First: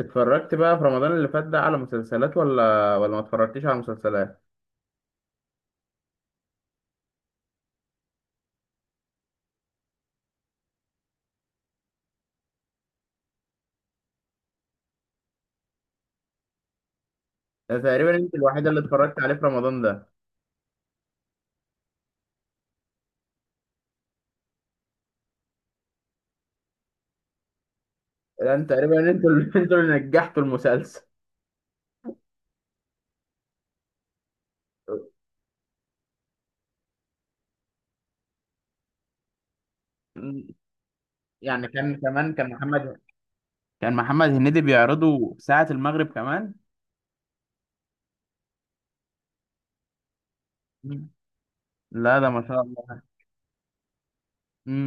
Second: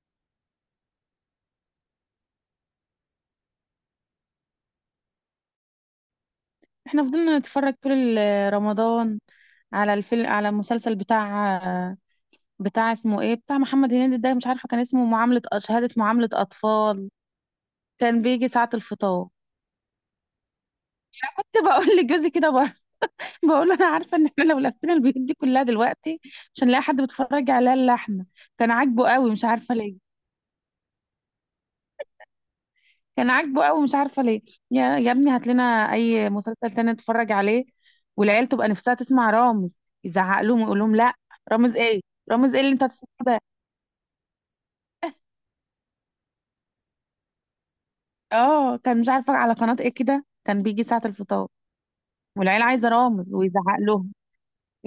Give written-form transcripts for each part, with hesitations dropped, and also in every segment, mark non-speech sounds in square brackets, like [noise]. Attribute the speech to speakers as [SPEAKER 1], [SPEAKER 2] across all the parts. [SPEAKER 1] اتفرجت بقى في رمضان اللي فات ده على مسلسلات ولا ما اتفرجتش على مسلسلات؟
[SPEAKER 2] احنا فضلنا نتفرج طول رمضان على الفيلم على المسلسل بتاع اسمه ايه بتاع محمد هنيدي ده مش عارفه كان اسمه معامله شهاده معامله اطفال.
[SPEAKER 1] ده تقريبا
[SPEAKER 2] كان
[SPEAKER 1] انت
[SPEAKER 2] بيجي
[SPEAKER 1] الوحيده
[SPEAKER 2] ساعه
[SPEAKER 1] اللي اتفرجت
[SPEAKER 2] الفطار.
[SPEAKER 1] عليه في رمضان ده.
[SPEAKER 2] كنت بقول [laughs] لجوزي كده بقول [laughs] بقول له انا عارفه ان احنا لو لفينا البيوت دي كلها دلوقتي مش هنلاقي حد بيتفرج عليها الا احنا.
[SPEAKER 1] انت
[SPEAKER 2] كان عاجبه
[SPEAKER 1] تقريبا انتوا
[SPEAKER 2] قوي مش
[SPEAKER 1] اللي [laughs]
[SPEAKER 2] عارفه
[SPEAKER 1] انتوا
[SPEAKER 2] ليه.
[SPEAKER 1] اللي نجحتوا المسلسل.
[SPEAKER 2] كان عاجبه قوي مش عارفه ليه. يا ابني هات لنا اي مسلسل تاني نتفرج عليه، والعيال تبقى نفسها تسمع رامز. يزعق
[SPEAKER 1] [laughs]
[SPEAKER 2] لهم ويقول لهم لا.
[SPEAKER 1] يعني
[SPEAKER 2] رامز
[SPEAKER 1] كان
[SPEAKER 2] ايه؟
[SPEAKER 1] كمان كان
[SPEAKER 2] رامز ايه اللي انت
[SPEAKER 1] محمد
[SPEAKER 2] هتسمعه ده؟
[SPEAKER 1] كان محمد هنيدي بيعرضه ساعة المغرب كمان.
[SPEAKER 2] اه، كان مش عارفه على قناه ايه كده، كان بيجي ساعه
[SPEAKER 1] مم.
[SPEAKER 2] الفطار.
[SPEAKER 1] لا ده ما شاء
[SPEAKER 2] والعيال عايزه
[SPEAKER 1] الله.
[SPEAKER 2] رامز ويزعق لهم،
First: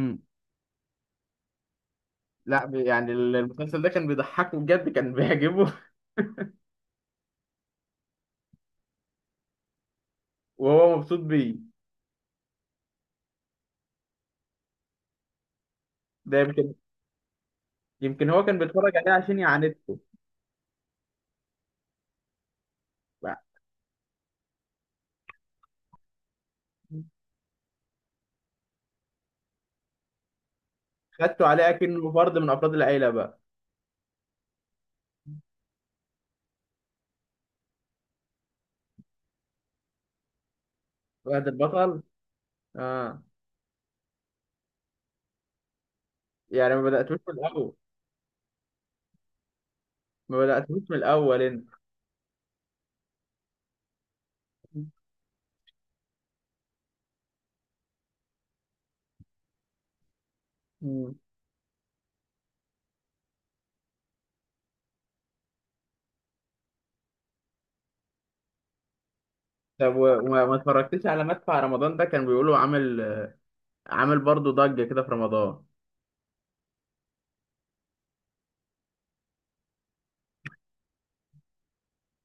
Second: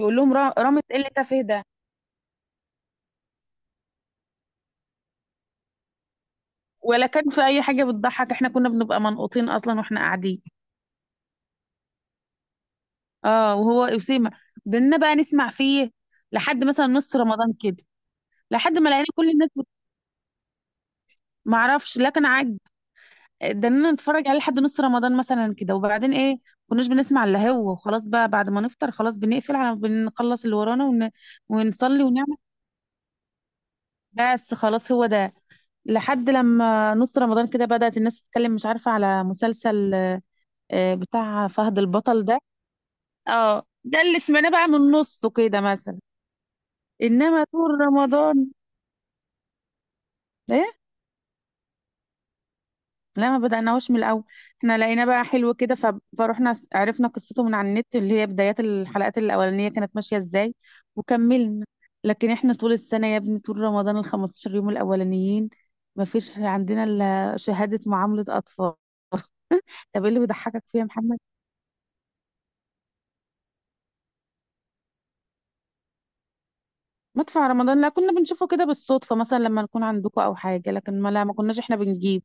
[SPEAKER 2] يقول لهم رامز ايه اللي انت فيه ده؟
[SPEAKER 1] لا المسلسل ده كان بيضحكه بجد، كان بيعجبه.
[SPEAKER 2] ولا كان في اي حاجه بتضحك، احنا كنا بنبقى منقوطين اصلا واحنا قاعدين.
[SPEAKER 1] [laughs] وهو مبسوط بيه.
[SPEAKER 2] اه وهو اسامه بدنا بقى نسمع فيه
[SPEAKER 1] ده
[SPEAKER 2] لحد
[SPEAKER 1] يمكن،
[SPEAKER 2] مثلا نص رمضان كده،
[SPEAKER 1] يمكن هو كان
[SPEAKER 2] لحد ما
[SPEAKER 1] بيتفرج
[SPEAKER 2] لقينا
[SPEAKER 1] عليه
[SPEAKER 2] كل
[SPEAKER 1] عشان
[SPEAKER 2] الناس
[SPEAKER 1] يعاندته.
[SPEAKER 2] معرفش، لا كان عاجب.
[SPEAKER 1] بقى.
[SPEAKER 2] ده انا نتفرج عليه لحد نص رمضان مثلا كده، وبعدين ايه كناش بنسمع الا هو، وخلاص بقى بعد ما نفطر خلاص بنقفل على بنخلص اللي ورانا ون...
[SPEAKER 1] خدته عليه
[SPEAKER 2] ونصلي
[SPEAKER 1] كأنه
[SPEAKER 2] ونعمل.
[SPEAKER 1] فرد من أفراد العيلة بقى.
[SPEAKER 2] بس خلاص هو ده لحد لما نص رمضان كده بدأت الناس تتكلم، مش عارفة على مسلسل آه، آه،
[SPEAKER 1] فهد
[SPEAKER 2] بتاع فهد
[SPEAKER 1] البطل.
[SPEAKER 2] البطل ده.
[SPEAKER 1] اه.
[SPEAKER 2] اه ده اللي سمعناه بقى من نصه كده مثلا.
[SPEAKER 1] يعني ما بدأتوش من
[SPEAKER 2] انما
[SPEAKER 1] الأول،
[SPEAKER 2] طول رمضان.
[SPEAKER 1] ما
[SPEAKER 2] ايه؟
[SPEAKER 1] بدأتوش من الأول أنت.
[SPEAKER 2] لا ما بدأناهوش من الأول. احنا لقينا بقى حلو كده فروحنا عرفنا قصته من على النت، اللي هي بدايات الحلقات الأولانية كانت ماشية ازاي،
[SPEAKER 1] مم.
[SPEAKER 2] وكملنا. لكن احنا طول السنة يا ابني، طول رمضان ال 15 يوم الأولانيين ما فيش عندنا إلا شهادة معاملة أطفال. [laughs]
[SPEAKER 1] طب
[SPEAKER 2] طب ايه
[SPEAKER 1] و-
[SPEAKER 2] اللي
[SPEAKER 1] وما ما
[SPEAKER 2] بيضحكك فيها يا
[SPEAKER 1] اتفرجتش
[SPEAKER 2] محمد؟
[SPEAKER 1] على مدفع رمضان ده؟ كان بيقولوا عامل برضه ضجة كده في رمضان.
[SPEAKER 2] مدفع رمضان لا، كنا بنشوفه كده بالصدفة مثلا لما نكون عندكم أو حاجة، لكن ما لا ما كناش احنا بنجيب.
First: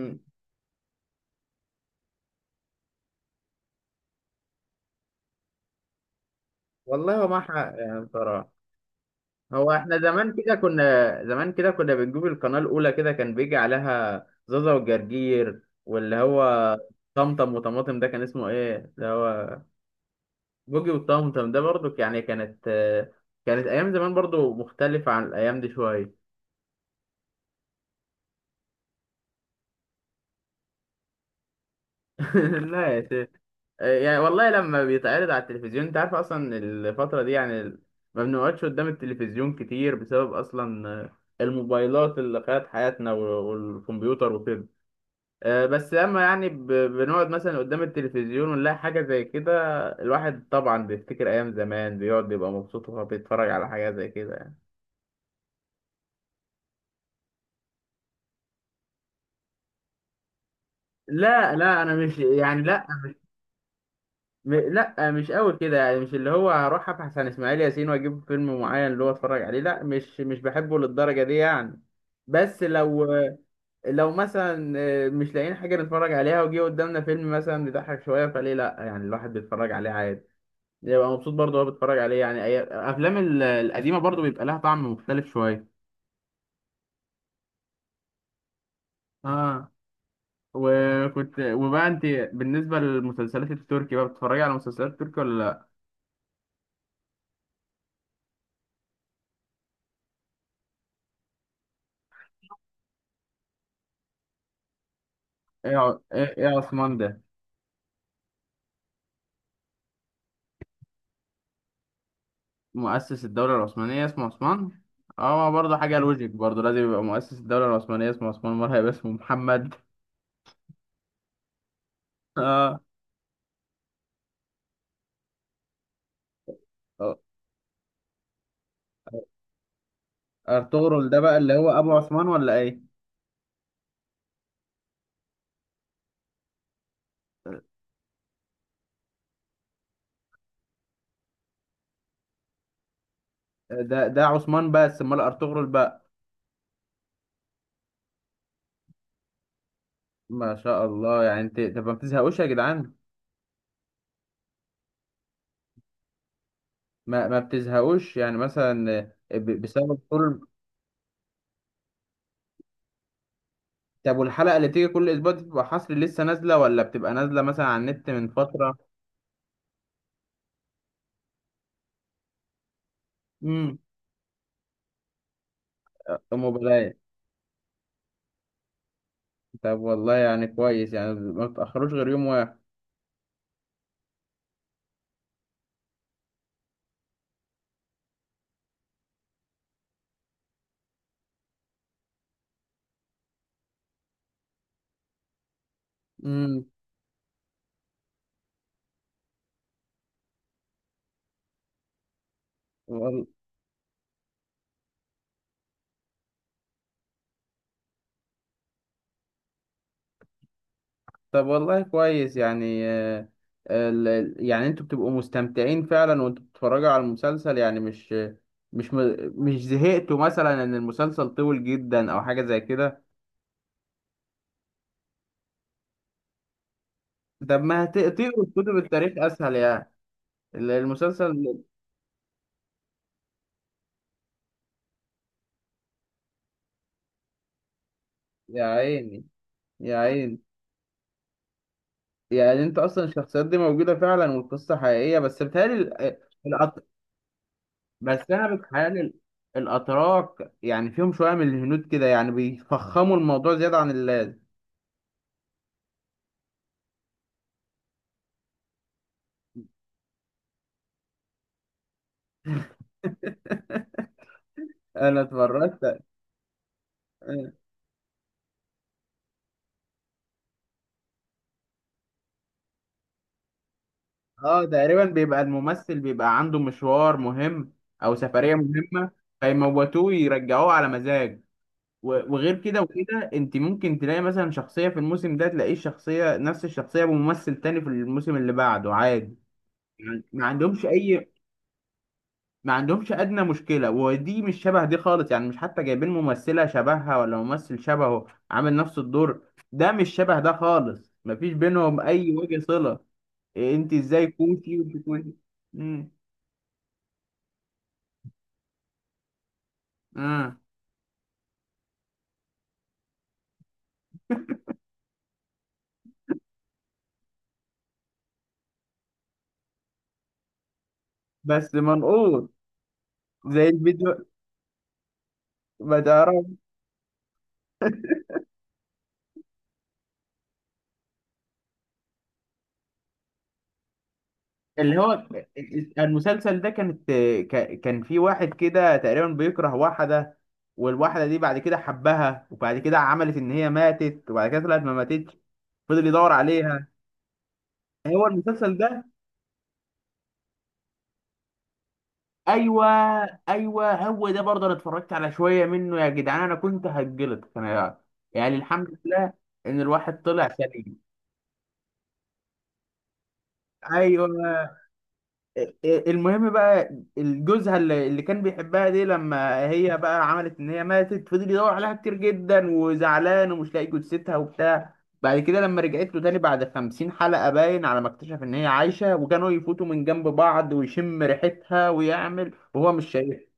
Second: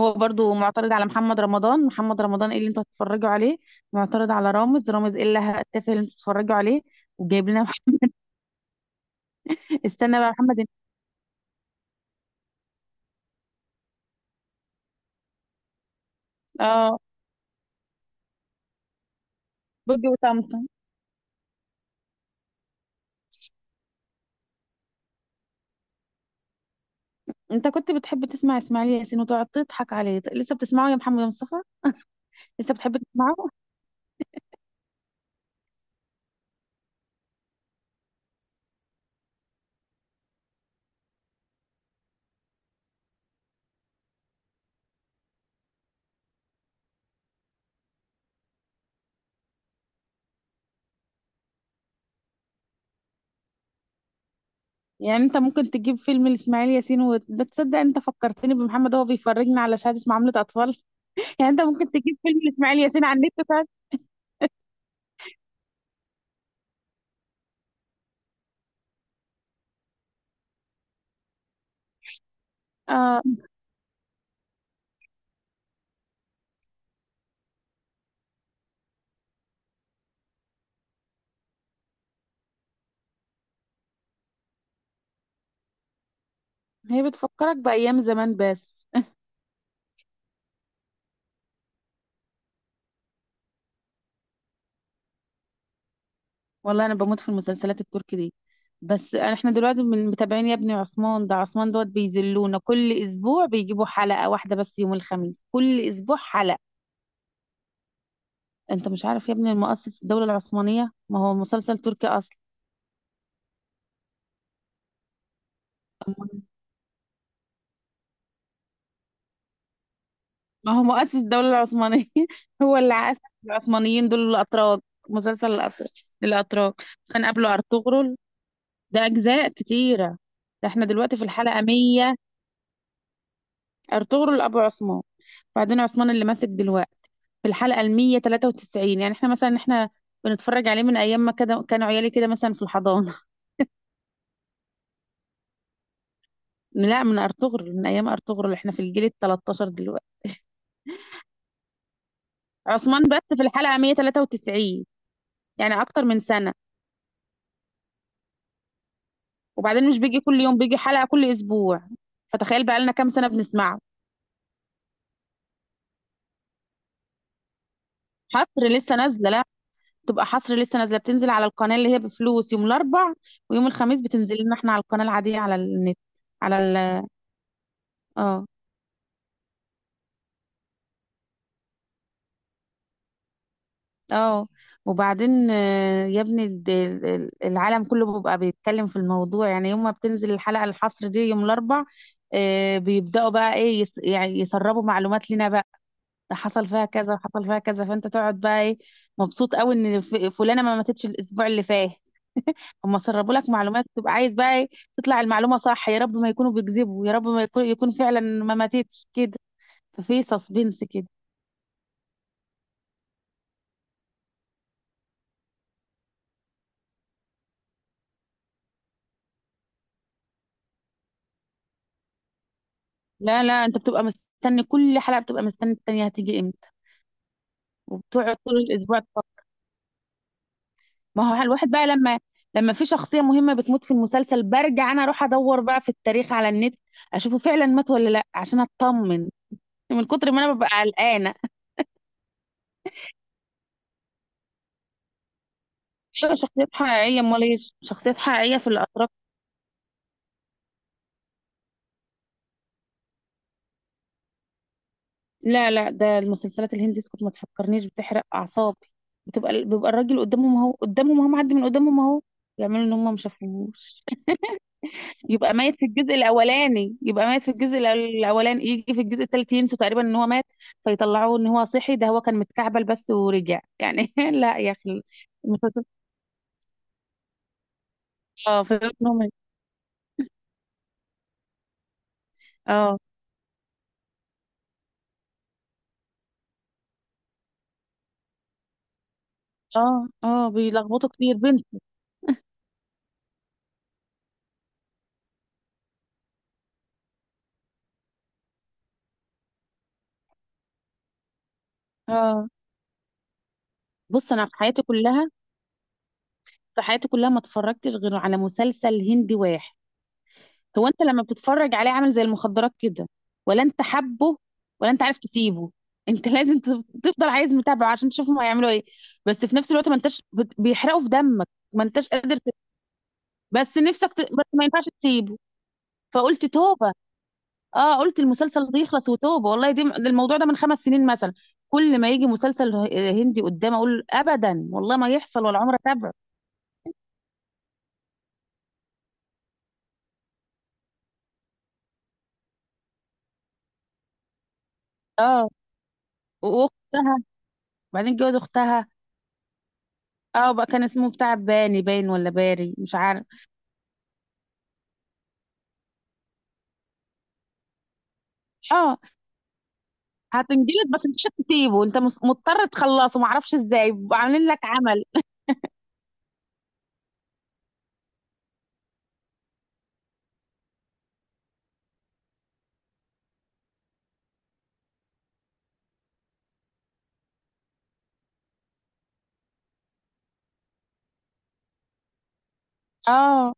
[SPEAKER 2] هو برضو معترض على محمد رمضان. محمد رمضان ايه اللي انتوا هتتفرجوا عليه؟ معترض على رامز. رامز ايه اللي هتتفق اللي انتوا هتتفرجوا عليه؟
[SPEAKER 1] والله ما
[SPEAKER 2] وجايب
[SPEAKER 1] حق
[SPEAKER 2] لنا
[SPEAKER 1] يعني بصراحة. هو
[SPEAKER 2] [laughs]
[SPEAKER 1] احنا
[SPEAKER 2] استنى بقى
[SPEAKER 1] زمان كده
[SPEAKER 2] محمد.
[SPEAKER 1] كنا، زمان كده كنا بنجيب القناة الأولى، كده كان بيجي عليها زازا والجرجير، واللي هو
[SPEAKER 2] اه،
[SPEAKER 1] طمطم وطماطم، ده كان اسمه ايه اللي هو؟
[SPEAKER 2] بوجي وطمطم.
[SPEAKER 1] بوجي وطمطم ده برضو يعني كانت، كانت أيام زمان برضو مختلفة عن الأيام دي شوية.
[SPEAKER 2] انت كنت بتحب تسمع اسماعيل ياسين وتقعد تضحك عليه، لسه بتسمعه يا محمد مصطفى؟
[SPEAKER 1] [laughs]
[SPEAKER 2] لسه
[SPEAKER 1] لا
[SPEAKER 2] بتحب
[SPEAKER 1] يا شيخ.
[SPEAKER 2] تسمعه؟
[SPEAKER 1] يعني والله لما بيتعرض على التلفزيون انت عارف اصلا الفترة دي يعني ما بنقعدش قدام التلفزيون كتير بسبب اصلا الموبايلات اللي خدت حياتنا والكمبيوتر وكده. بس لما يعني بنقعد مثلا قدام التلفزيون ونلاقي حاجة زي كده، الواحد طبعا بيفتكر ايام زمان، بيقعد بيبقى مبسوط وهو بيتفرج على حاجة زي كده يعني.
[SPEAKER 2] يعني انت ممكن تجيب فيلم لاسماعيل ياسين، وده تصدق انت فكرتني بمحمد، هو بيفرجنا على شهادة معاملة اطفال. [laughs] يعني
[SPEAKER 1] لا
[SPEAKER 2] انت
[SPEAKER 1] لا
[SPEAKER 2] ممكن
[SPEAKER 1] انا مش
[SPEAKER 2] تجيب فيلم
[SPEAKER 1] يعني
[SPEAKER 2] لاسماعيل
[SPEAKER 1] لا.
[SPEAKER 2] ياسين على النت وتقعد-
[SPEAKER 1] لا مش قوي كده يعني، مش اللي هو هروح ابحث عن اسماعيل ياسين واجيب فيلم معين اللي هو اتفرج عليه، لا مش بحبه للدرجه دي يعني. بس لو،
[SPEAKER 2] اه،
[SPEAKER 1] لو مثلا، مش لاقيين حاجه نتفرج عليها وجي قدامنا فيلم مثلا بيضحك شويه، فليه لا يعني، الواحد بيتفرج عليه عادي، يبقى مبسوط برضه وهو بيتفرج عليه يعني. الافلام القديمه برضه بيبقى لها طعم مختلف شويه.
[SPEAKER 2] هي بتفكرك بايام زمان بس.
[SPEAKER 1] اه. وكنت وبقى انت، بالنسبه للمسلسلات التركي بقى بتتفرجي على مسلسلات تركي ولا لا؟
[SPEAKER 2] والله انا بموت في المسلسلات التركي دي، بس احنا دلوقتي من متابعين يا ابني عثمان ده. عثمان دوت بيذلونا كل اسبوع بيجيبوا حلقة واحدة بس يوم الخميس،
[SPEAKER 1] ايه
[SPEAKER 2] كل
[SPEAKER 1] ع-
[SPEAKER 2] اسبوع
[SPEAKER 1] ايه إيه يا
[SPEAKER 2] حلقة.
[SPEAKER 1] عثمان ده؟
[SPEAKER 2] انت مش عارف يا ابني المؤسس الدولة العثمانية؟ ما هو مسلسل تركي اصلا.
[SPEAKER 1] مؤسس الدولة العثمانية اسمه عثمان؟ اه برضه حاجة لوجيك، برضه لازم يبقى مؤسس الدولة العثمانية اسمه عثمان، مرة هيبقى اسمه محمد.
[SPEAKER 2] ما هو مؤسس الدولة العثمانية.
[SPEAKER 1] [laughs]
[SPEAKER 2] [laughs] هو
[SPEAKER 1] اه.
[SPEAKER 2] اللي عاش. العثمانيين دول الاتراك، مسلسل الاتراك، الاتراك.
[SPEAKER 1] آه.
[SPEAKER 2] كان قبله ارطغرل، ده اجزاء كتيرة. ده احنا
[SPEAKER 1] ارطغرل
[SPEAKER 2] دلوقتي
[SPEAKER 1] ده
[SPEAKER 2] في
[SPEAKER 1] بقى اللي
[SPEAKER 2] الحلقة
[SPEAKER 1] هو ابو
[SPEAKER 2] 100.
[SPEAKER 1] عثمان ولا ايه؟
[SPEAKER 2] ارطغرل ابو عثمان، بعدين عثمان اللي ماسك دلوقتي في الحلقة المية تلاتة وتسعين. يعني احنا مثلا احنا بنتفرج عليه من ايام ما كده كانوا عيالي كده مثلا في الحضانة.
[SPEAKER 1] ده عثمان بس، امال ارطغرل بقى؟
[SPEAKER 2] [laughs] لا من ارطغرل، من ايام ارطغرل، احنا في الجيل التلتاشر دلوقتي.
[SPEAKER 1] ما شاء الله. يعني انت طب ما بتزهقوش يا جدعان؟
[SPEAKER 2] عثمان بس في الحلقة 193، يعني اكتر من سنة.
[SPEAKER 1] ما بتزهقوش يعني مثلا،
[SPEAKER 2] وبعدين مش
[SPEAKER 1] بسبب
[SPEAKER 2] بيجي
[SPEAKER 1] كل.
[SPEAKER 2] كل يوم، بيجي حلقة كل اسبوع، فتخيل بقى لنا كام سنة بنسمعه.
[SPEAKER 1] طب والحلقة اللي بتيجي كل اسبوع دي بتبقى حصر لسه نازلة، ولا بتبقى نازلة مثلا على النت من
[SPEAKER 2] حصر
[SPEAKER 1] فترة؟
[SPEAKER 2] لسه نازلة، لا تبقى حصر لسه نازلة. بتنزل على القناة اللي هي بفلوس يوم الاربع، ويوم
[SPEAKER 1] امم.
[SPEAKER 2] الخميس بتنزل لنا احنا على القناة العادية على النت، على
[SPEAKER 1] موبايل.
[SPEAKER 2] ال اه.
[SPEAKER 1] طب والله يعني كويس يعني ما بتأخروش غير يوم واحد.
[SPEAKER 2] اه وبعدين آه، يا ابني العالم كله بيبقى بيتكلم في الموضوع، يعني يوم ما بتنزل الحلقة الحصر دي يوم الأربع، آه، بيبدأوا بقى ايه يس يعني يسربوا معلومات لنا بقى، ده
[SPEAKER 1] امم.
[SPEAKER 2] حصل فيها كذا وحصل فيها كذا، فانت تقعد بقى ايه مبسوط قوي ان فلانة ما ماتتش الأسبوع اللي فات. هما
[SPEAKER 1] وال-
[SPEAKER 2] سربوا لك معلومات، تبقى عايز بقى ايه، تطلع المعلومة صح. يا رب ما يكونوا بيكذبوا، يا رب ما يكون يكون فعلا ما ماتتش كده، ففي سسبنس كده.
[SPEAKER 1] طب والله كويس يعني. يعني انتوا بتبقوا مستمتعين فعلا وانتوا بتتفرجوا على المسلسل، يعني مش، مش زهقتوا مثلا ان المسلسل طويل جدا او حاجة زي كده؟
[SPEAKER 2] لا لا انت بتبقى مستني كل حلقة، بتبقى مستني التانية هتيجي امتى،
[SPEAKER 1] طب ما
[SPEAKER 2] وبتقعد
[SPEAKER 1] تقروا
[SPEAKER 2] طول
[SPEAKER 1] كتب
[SPEAKER 2] الاسبوع
[SPEAKER 1] التاريخ
[SPEAKER 2] تفكر.
[SPEAKER 1] اسهل يعني،
[SPEAKER 2] ما هو
[SPEAKER 1] المسلسل.
[SPEAKER 2] الواحد بقى لما لما في شخصيه مهمه بتموت في المسلسل برجع انا اروح ادور بقى في التاريخ على النت، اشوفه فعلا مات ولا لا عشان
[SPEAKER 1] يا عيني،
[SPEAKER 2] اطمن،
[SPEAKER 1] يا
[SPEAKER 2] من كتر
[SPEAKER 1] عيني.
[SPEAKER 2] ما انا ببقى قلقانه.
[SPEAKER 1] يعني انت اصلا الشخصيات دي موجودة فعلا والقصة حقيقية بس بتهيألي؟
[SPEAKER 2] ايوه شخصيات حقيقيه، امال ايه؟ شخصيات
[SPEAKER 1] بس انا
[SPEAKER 2] حقيقيه في الاتراك.
[SPEAKER 1] بتخيل الاتراك يعني فيهم شويه من الهنود كده، يعني بيفخموا الموضوع زياده عن اللازم.
[SPEAKER 2] لا لا، ده المسلسلات الهندي اسكت ما تفكرنيش، بتحرق اعصابي. بتبقى بيبقى الراجل قدامهم اهو، قدامهم اهو، معدي من قدامهم اهو، يعملوا ان هم ما
[SPEAKER 1] [laughs]
[SPEAKER 2] شافوهوش.
[SPEAKER 1] انا
[SPEAKER 2] يبقى ميت في
[SPEAKER 1] اتفرجت.
[SPEAKER 2] الجزء الاولاني، يبقى ميت في الاولاني، يجي في الجزء الثالث ينسوا تقريبا ان هو مات، فيطلعوه ان هو صحي. ده هو كان متكعبل بس ورجع يعني. [laughs] لا
[SPEAKER 1] اه
[SPEAKER 2] يا اخي.
[SPEAKER 1] تقريبا بيبقى
[SPEAKER 2] المسلسل-
[SPEAKER 1] الممثل بيبقى عنده مشوار مهم او سفريه
[SPEAKER 2] اه فهمت إن
[SPEAKER 1] مهمه،
[SPEAKER 2] هو مات.
[SPEAKER 1] فيموتوه يرجعوه على مزاج. و- وغير كده
[SPEAKER 2] اه
[SPEAKER 1] وكده انت ممكن تلاقي مثلا شخصيه في الموسم ده، تلاقيه شخصيه نفس الشخصيه بممثل تاني في الموسم اللي بعده عادي.
[SPEAKER 2] اه
[SPEAKER 1] يعني ما
[SPEAKER 2] اه
[SPEAKER 1] عندهمش
[SPEAKER 2] بيلخبطوا
[SPEAKER 1] اي،
[SPEAKER 2] كتير بنت.
[SPEAKER 1] ما عندهمش ادنى مشكله. ودي مش شبه دي خالص يعني، مش حتى جايبين ممثله شبهها ولا ممثل شبهه عامل نفس الدور. ده مش شبه ده خالص، مفيش بينهم اي
[SPEAKER 2] اه
[SPEAKER 1] وجه صله. إيه انت ازاي
[SPEAKER 2] بص، انا في
[SPEAKER 1] كوشي
[SPEAKER 2] حياتي
[SPEAKER 1] وانت
[SPEAKER 2] كلها،
[SPEAKER 1] كوشي؟ امم.
[SPEAKER 2] في حياتي كلها ما اتفرجتش غير على مسلسل هندي واحد.
[SPEAKER 1] اه
[SPEAKER 2] هو انت لما بتتفرج عليه عامل زي المخدرات كده، ولا انت حبه، ولا انت عارف تسيبه. [laughs] انت لازم تفضل عايز متابعه عشان تشوفهم هيعملوا ايه، بس في نفس الوقت ما انتش بيحرقوا في دمك،
[SPEAKER 1] بس
[SPEAKER 2] ما انتش قادر ت...
[SPEAKER 1] منقوط زي
[SPEAKER 2] بس نفسك
[SPEAKER 1] الفيديو،
[SPEAKER 2] ت... بس ما ينفعش تسيبه.
[SPEAKER 1] ما تعرف.
[SPEAKER 2] فقلت توبه. اه قلت المسلسل ده يخلص وتوبه، والله دي ده الموضوع ده من 5 سنين مثلا. كل ما يجي مسلسل هندي قدام اقول ابدا والله
[SPEAKER 1] اللي
[SPEAKER 2] ما
[SPEAKER 1] هو
[SPEAKER 2] يحصل ولا عمره تابعه.
[SPEAKER 1] المسلسل ده كانت، كان في واحد كده تقريبا بيكره واحده، والواحده دي بعد كده حبها، وبعد كده عملت ان هي ماتت، وبعد كده طلعت ما ماتتش،
[SPEAKER 2] اه
[SPEAKER 1] فضل يدور عليها.
[SPEAKER 2] واختها، بعدين
[SPEAKER 1] هو
[SPEAKER 2] جوز
[SPEAKER 1] المسلسل
[SPEAKER 2] اختها.
[SPEAKER 1] ده.
[SPEAKER 2] اه بقى كان اسمه بتاع باني باين ولا باري
[SPEAKER 1] ايوه،
[SPEAKER 2] مش عارف.
[SPEAKER 1] ايوه هو ده برضه انا اتفرجت على شويه منه يا جدعان، انا كنت هتجلط انا. يعني الحمد
[SPEAKER 2] اه
[SPEAKER 1] لله ان الواحد طلع
[SPEAKER 2] هتنجلد،
[SPEAKER 1] سليم.
[SPEAKER 2] بس انت مش هتسيبه انت مضطر تخلصه، معرفش ازاي بيبقوا
[SPEAKER 1] ايوه.
[SPEAKER 2] عاملين لك عمل.
[SPEAKER 1] إيه، المهم بقى، الجوزها اللي كان بيحبها دي، لما هي بقى عملت ان هي ماتت فضل يدور عليها كتير جدا وزعلان ومش لاقي جثتها وبتاع. بعد كده لما رجعت له تاني بعد خمسين حلقة، باين على ما اكتشف ان هي عايشة، وكانوا يفوتوا من جنب بعض ويشم ريحتها ويعمل وهو مش
[SPEAKER 2] اه
[SPEAKER 1] شايف.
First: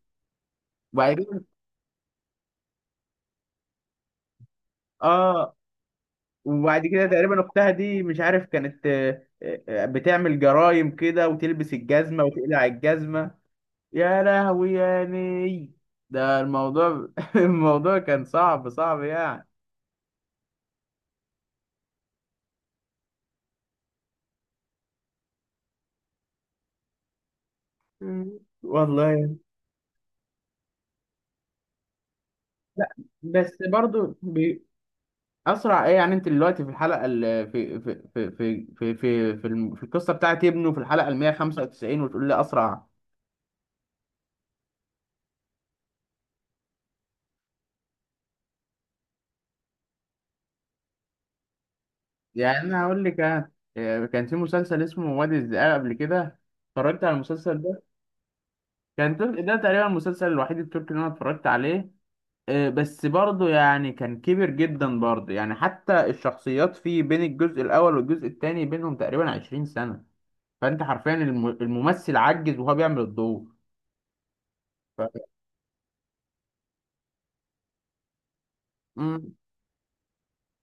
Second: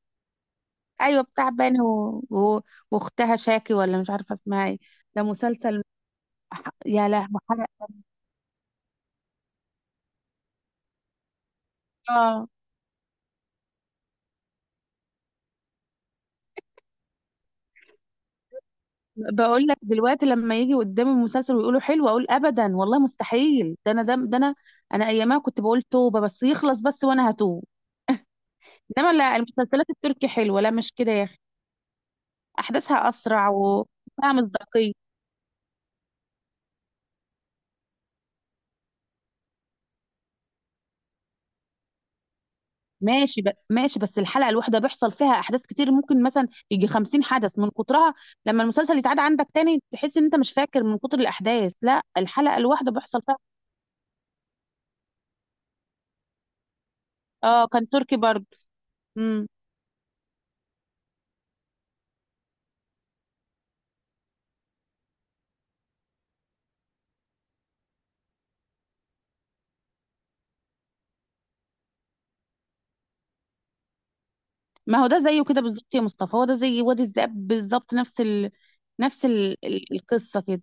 [SPEAKER 2] ايوه بتاع باني و... و... واختها شاكي ولا مش عارفه اسمها ايه. ده
[SPEAKER 1] اه.
[SPEAKER 2] مسلسل
[SPEAKER 1] وبعد كده
[SPEAKER 2] يا لهوي
[SPEAKER 1] تقريبا
[SPEAKER 2] حرق.
[SPEAKER 1] اختها دي، مش عارف كانت، بتعمل جرايم كده وتلبس الجزمه
[SPEAKER 2] اه
[SPEAKER 1] وتقلع الجزمه. يا لهوي يا ني. ده الموضوع، [laughs] الموضوع كان صعب يعني.
[SPEAKER 2] بقول لك دلوقتي لما يجي قدامي المسلسل ويقولوا حلو اقول ابدا والله مستحيل، ده انا ده انا، انا ايامها كنت بقول توبه بس يخلص بس وانا هتوب.
[SPEAKER 1] مم.
[SPEAKER 2] انما
[SPEAKER 1] والله.
[SPEAKER 2] لا، المسلسلات التركي حلوه، لا مش كده يا اخي،
[SPEAKER 1] لا
[SPEAKER 2] احداثها اسرع
[SPEAKER 1] بس برضو
[SPEAKER 2] وفيها مصداقيه.
[SPEAKER 1] اسرع ايه يعني، انت دلوقتي في الحلقه في في القصه بتاعت ابنه في الحلقه ال 195 وتقول لي اسرع؟
[SPEAKER 2] ماشي ب... ماشي بس الحلقة الواحدة بيحصل فيها أحداث كتير، ممكن مثلا يجي 50 حدث من كترها، لما المسلسل يتعاد عندك تاني تحس إن أنت مش فاكر من كتر الأحداث. لا الحلقة
[SPEAKER 1] يعني انا
[SPEAKER 2] الواحدة
[SPEAKER 1] هقول لك
[SPEAKER 2] بيحصل فيها
[SPEAKER 1] أنا. كان في مسلسل اسمه وادي الذئاب قبل كده، اتفرجت على المسلسل
[SPEAKER 2] آه،
[SPEAKER 1] ده؟
[SPEAKER 2] كان تركي برضه.
[SPEAKER 1] كان
[SPEAKER 2] مم.
[SPEAKER 1] ده تقريبا المسلسل الوحيد التركي اللي انا اتفرجت عليه. بس برضه يعني كان كبير جدا برضه، يعني حتى الشخصيات فيه بين الجزء الاول والجزء الثاني بينهم تقريبا 20 سنة، فانت حرفيا الممثل عجز وهو بيعمل الدور.
[SPEAKER 2] ما هو
[SPEAKER 1] ف...
[SPEAKER 2] ده زيه كده بالظبط يا مصطفى، هو ده زي وادي الذئاب بالظبط، نفس ال... نفس
[SPEAKER 1] مم.
[SPEAKER 2] ال... القصة كده.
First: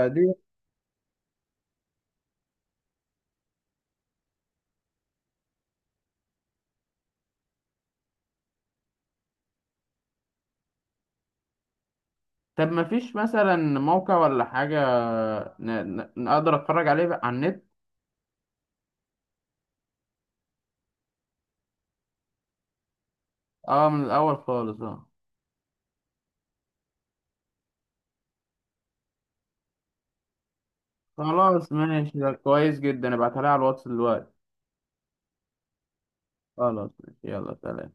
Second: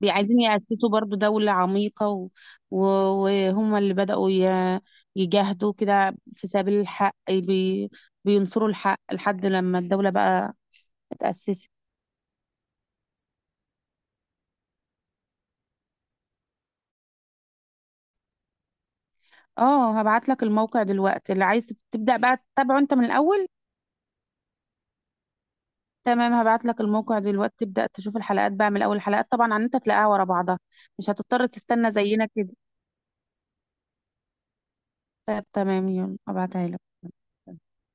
[SPEAKER 2] عايزين يأسسوا برضه دولة عميقة و... و... وهم اللي بدأوا ي... يجاهدوا كده في سبيل الحق بينصروا الحق لحد لما الدولة بقى اتأسست.
[SPEAKER 1] طب ما فيش مثلا موقع ولا حاجة نقدر اتفرج عليه بقى على النت؟
[SPEAKER 2] اه هبعت لك الموقع دلوقتي، اللي عايز تبدأ بقى تتابعه انت من الأول.
[SPEAKER 1] اه من الاول خالص، اه.
[SPEAKER 2] تمام هبعت لك الموقع دلوقتي، تبدأ تشوف الحلقات بقى من الأول، الحلقات طبعا عن انت تلاقيها ورا بعضها، مش هتضطر
[SPEAKER 1] خلاص
[SPEAKER 2] تستنى
[SPEAKER 1] ماشي،
[SPEAKER 2] زينا
[SPEAKER 1] ده
[SPEAKER 2] كده.
[SPEAKER 1] كويس جدا، ابعتها لي على الواتس دلوقتي.
[SPEAKER 2] طب تمام يلا هبعتها لك.
[SPEAKER 1] خلاص ماشي، يلا سلام.